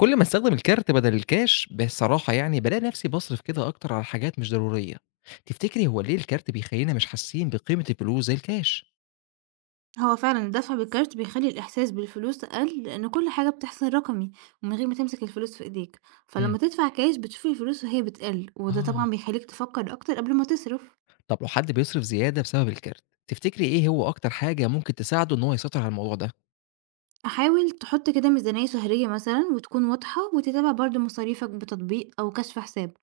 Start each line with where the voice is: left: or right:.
left: كل ما استخدم الكارت بدل الكاش بصراحة يعني بالاقي نفسي باصرف كده أكتر على حاجات مش ضرورية، تفتكري هو ليه الكارت بيخلينا مش حاسين بقيمة الفلوس زي الكاش؟
right: هو فعلًا الدفع بالكارت بيخلّي الإحساس بالفلوس أقل، لأن كل حاجة بتحصل رقمي ومن غير ما تمسك الفلوس في إيديك،
left: امم
right: فلما تدفع كاش بتشوف الفلوس وهي بتقل، وده
left: آه.
right: طبعًا بيخلّيك تفكّر أكتر قبل ما تصرف.
left: طب لو حد بيصرف زيادة بسبب الكارت، تفتكري إيه هو أكتر حاجة ممكن تساعده إن هو يسيطر على الموضوع ده؟
right: حاول تحط كده ميزانية شهرية مثلًا وتكون واضحة، وتتابع برضه مصاريفك بتطبيق أو كشف حساب.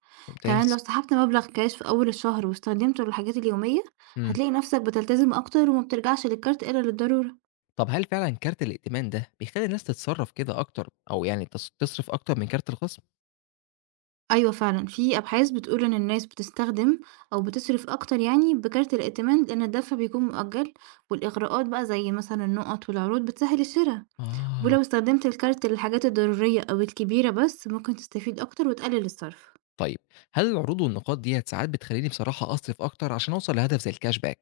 right: كمان
left: ممتاز.
right: لو سحبت مبلغ كاش في أول الشهر واستخدمته للحاجات اليومية،
left: امم
right: هتلاقي نفسك بتلتزم أكتر وما بترجعش للكارت إلا للضرورة.
left: طب هل فعلا كارت الائتمان ده بيخلي الناس تتصرف كده أكتر أو يعني تصرف أكتر من كارت الخصم؟
right: أيوه فعلًا، في أبحاث بتقول إن الناس بتستخدم أو بتصرف أكتر يعني بكارت الائتمان، لأن الدفع بيكون مؤجل، والإغراءات بقى زي مثلًا النقط والعروض بتسهل الشرا،
left: آه.
right: ولو استخدمت الكارت للحاجات الضرورية أو الكبيرة بس ممكن تستفيد أكتر وتقلل الصرف.
left: طيب هل العروض والنقاط ديّة ساعات بتخلّيني بصراحة أصرف أكتر عشان أوصل لهدف زي الكاش باك،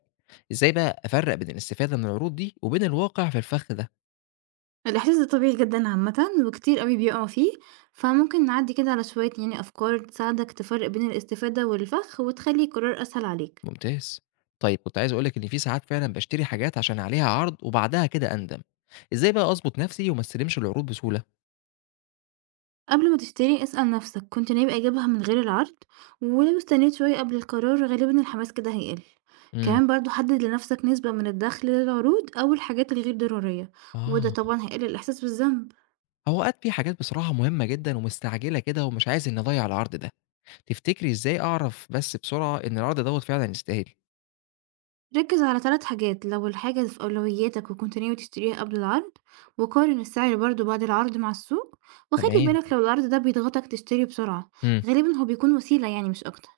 left: إزاي بقى أفرّق بين الاستفادة من العروض دي وبين الواقع في الفخ ده؟
right: الإحساس ده طبيعي جدًا عامةً وكتير أوي بيقعوا فيه، فممكن نعدي كده على شوية يعني أفكار تساعدك تفرق بين الاستفادة والفخ وتخلي القرار أسهل عليك.
left: ممتاز. طيب كنت عايز أقول لك إن في ساعات فعلًا باشتري حاجات عشان عليها عرض وبعدها كده أندم، إزاي بقى أضبط نفسي وما استلمش العروض بسهولة؟
right: قبل ما تشتري اسأل نفسك كنت ناوي أجيبها من غير العرض، ولو استنيت شوية قبل القرار غالبا الحماس كده هيقل.
left: إمم،
right: كمان برضو حدد لنفسك نسبة من الدخل للعروض أو الحاجات الغير ضرورية، وده
left: آه،
right: طبعا هيقلل الإحساس بالذنب.
left: هو أوقات في حاجات بصراحة مهمة جدًا ومستعجلة كده ومش عايز إني أضيّع العرض ده، تفتكري إزاي أعرف بس بسرعة إن العرض دوّة فعلًا يستاهل؟
right: ركز على ثلاث حاجات: لو الحاجة في أولوياتك وكنت ناوي تشتريها قبل العرض، وقارن السعر برضو بعد العرض مع السوق، وخلي
left: تمام،
right: بالك لو العرض ده بيضغطك تشتري بسرعة.
left: إمم.
right: غالبا هو بيكون وسيلة يعني مش أكتر.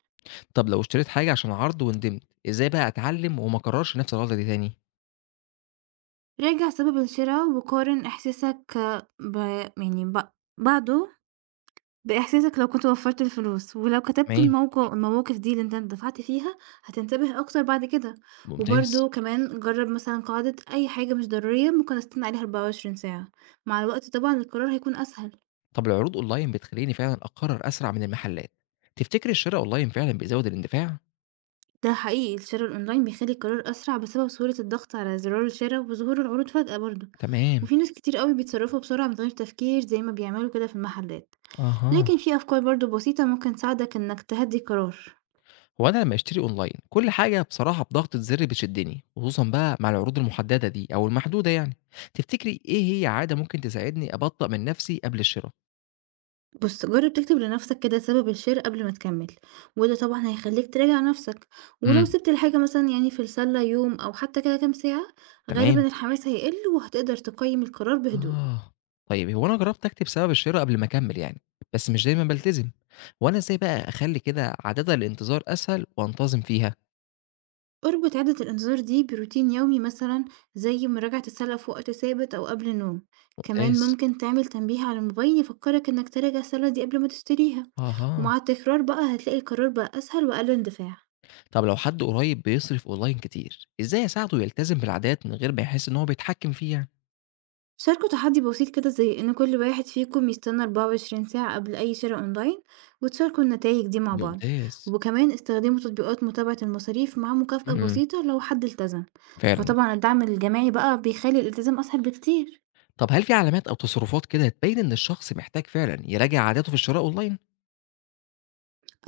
left: طب لو اشتريت حاجة عشان عرض وندمت، إزاي بقى أتعلم وما أكررش نفس الغلطة دي تاني؟
right: راجع سبب الشراء وقارن إحساسك ب... يعني بعده بإحساسك لو كنت وفّرت الفلوس، ولو كتبت
left: تمام.
right: الموقع المواقف دي اللي أنت دفعت فيها، هتنتبه أكتر بعد كده،
left: ممتاز.
right: وبرضه كمان جرّب مثلًا قاعدة أي حاجة مش ضرورية ممكن أستنى عليها 24 ساعة، مع الوقت طبعًا القرار هيكون أسهل.
left: طب العروض أونلاين بتخليني فعلًا أقرر أسرع من المحلات، تفتكر الشراء أونلاين فعلًا بيزود الاندفاع؟
right: ده حقيقي الشرا الأونلاين بيخلّي القرار أسرع بسبب سهولة الضغط على زرار الشرا وظهور العروض فجأة برضه،
left: تمام.
right: وفي ناس كتير أوي بيتصرّفوا بسرعة من غير تفكير زي ما بيعملوا كده في المحلات،
left: اها.
right: لكن في أفكار برضه بسيطة ممكن تساعدك إنك تهدّي القرار.
left: هو أنا لما أشتري أونلاين كل حاجة بصراحة بضغطة زر بتشدني، خصوصًا بقى مع العروض المحددة دي أو المحدودة يعني، تفتكري إيه هي عادة ممكن تساعدني أبطأ من نفسي قبل الشراء؟
right: بص جرب تكتب لنفسك كده سبب الشير قبل ما تكمل، وده طبعا هيخليك تراجع نفسك، ولو
left: امم
right: سبت الحاجة مثلا يعني في السلة يوم أو حتى كده كام ساعة،
left: تمام.
right: غالبا الحماس هيقل وهتقدر تقيم القرار بهدوء.
left: آه. طيب هو أنا جرّبت أكتب سبب الشِرا قبل ما أكمّل يعني، بس مش دايمًا بالتزم، هو أنا إزاي بقى أخلّي كده عادات الانتظار أسهل وأنتظم فيها؟
right: اربط عادة الإنذار دي بروتين يومي مثلا زي مراجعة السلة في وقت ثابت أو قبل النوم. كمان
left: ممتاز.
right: ممكن تعمل تنبيه على الموبايل يفكرك إنك تراجع السلة دي قبل ما تشتريها،
left: أها.
right: ومع التكرار بقى هتلاقي القرار بقى أسهل وأقل اندفاع.
left: طب لو حد قريب بيصرف أونلاين كتير، إزاي أساعده يلتزم بالعادات من غير ما يحس إن هو بيتحكّم فيه يعني؟
right: شاركوا تحدي بسيط كده زي إن كل واحد فيكم يستنى 24 ساعة قبل أي شراء أونلاين، وتشاركوا النتائج دي مع بعض.
left: ممتاز.
right: وكمان استخدموا تطبيقات متابعة المصاريف مع مكافأة
left: إمم،
right: بسيطة لو حد التزم.
left: فعلًا.
right: فطبعا الدعم الجماعي بقى بيخلي الالتزام أسهل بكتير.
left: طب هل في علامات أو تصرفات كده تبيّن إن الشخص محتاج فعلًا يراجع عاداته في الشراء أونلاين؟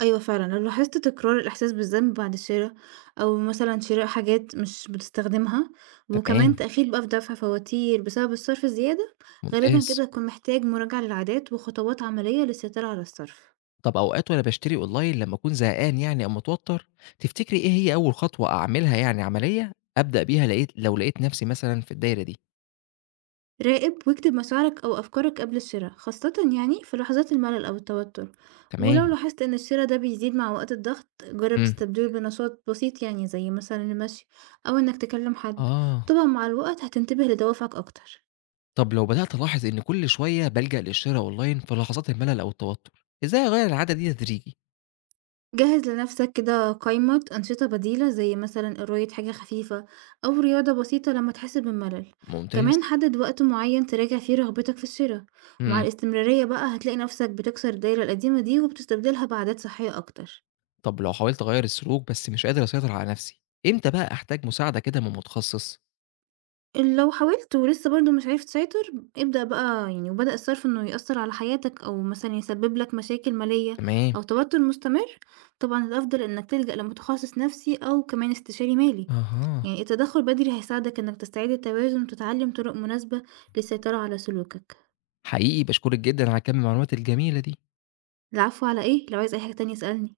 right: أيوة فعلا لو لاحظت تكرار الإحساس بالذنب بعد الشراء أو مثلا شراء حاجات مش بتستخدمها،
left: تمام،
right: وكمان تأخير بقى في دفع فواتير بسبب الصرف الزيادة، غالبا
left: ممتاز.
right: كده تكون محتاج مراجعة للعادات وخطوات عملية للسيطرة على الصرف.
left: طب أوقات وأنا باشتري أونلاين لمّا أكون زهقان يعني أو متوتر، تفتكري إيه هي أول خطوة أعملها يعني عملية أبدأ بيها لقيت لو لقيت نفسي مثلًا في الدايرة دي؟
right: راقب واكتب مشاعرك أو أفكارك قبل الشراء خاصة يعني في لحظات الملل أو التوتر، ولو
left: تمام،
right: لاحظت إن الشراء ده بيزيد مع وقت الضغط جرب
left: إمم،
right: تستبدله بنشاط بسيط يعني زي مثلا المشي أو إنك تكلم حد.
left: آه،
right: طبعا مع الوقت هتنتبه لدوافعك أكتر.
left: طب لو بدأت ألاحظ إن كل شوية بالجأ للشرا أونلاين في لحظات الملل أو التوتر، إزاي أغيّر العادة دي تدريجي؟
right: جهز لنفسك كده قائمة أنشطة بديلة زي مثلا قراية حاجة خفيفة أو رياضة بسيطة لما تحس بالملل.
left: ممتاز،
right: كمان حدد وقت معين تراجع فيه رغبتك في الشراء، ومع
left: إمم،
right: الاستمرارية بقى هتلاقي نفسك بتكسر الدايرة القديمة دي وبتستبدلها بعادات صحية أكتر.
left: طب لو حاولت أغيّر السلوك بس مش قادر أسيطر على نفسي، إمتى بقى أحتاج مساعدة كده من متخصص؟
right: لو حاولت ولسه برضه مش عرفت تسيطر، ابدأ بقى يعني وبدأ الصرف إنه يأثّر على حياتك أو مثلًا يسبب لك مشاكل مالية
left: تمام،
right: أو توتر مستمر، طبعًا الأفضل إنك تلجأ لمتخصص نفسي أو كمان استشاري مالي،
left: أها،
right: يعني التدخل بدري هيساعدك إنك تستعيد التوازن وتتعلم طرق مناسبة للسيطرة على سلوكك.
left: حقيقي باشكرِك جدًا على كم المعلومات الجميلة دي.
right: العفو على إيه؟ لو عايز أي حاجة تانية اسألني.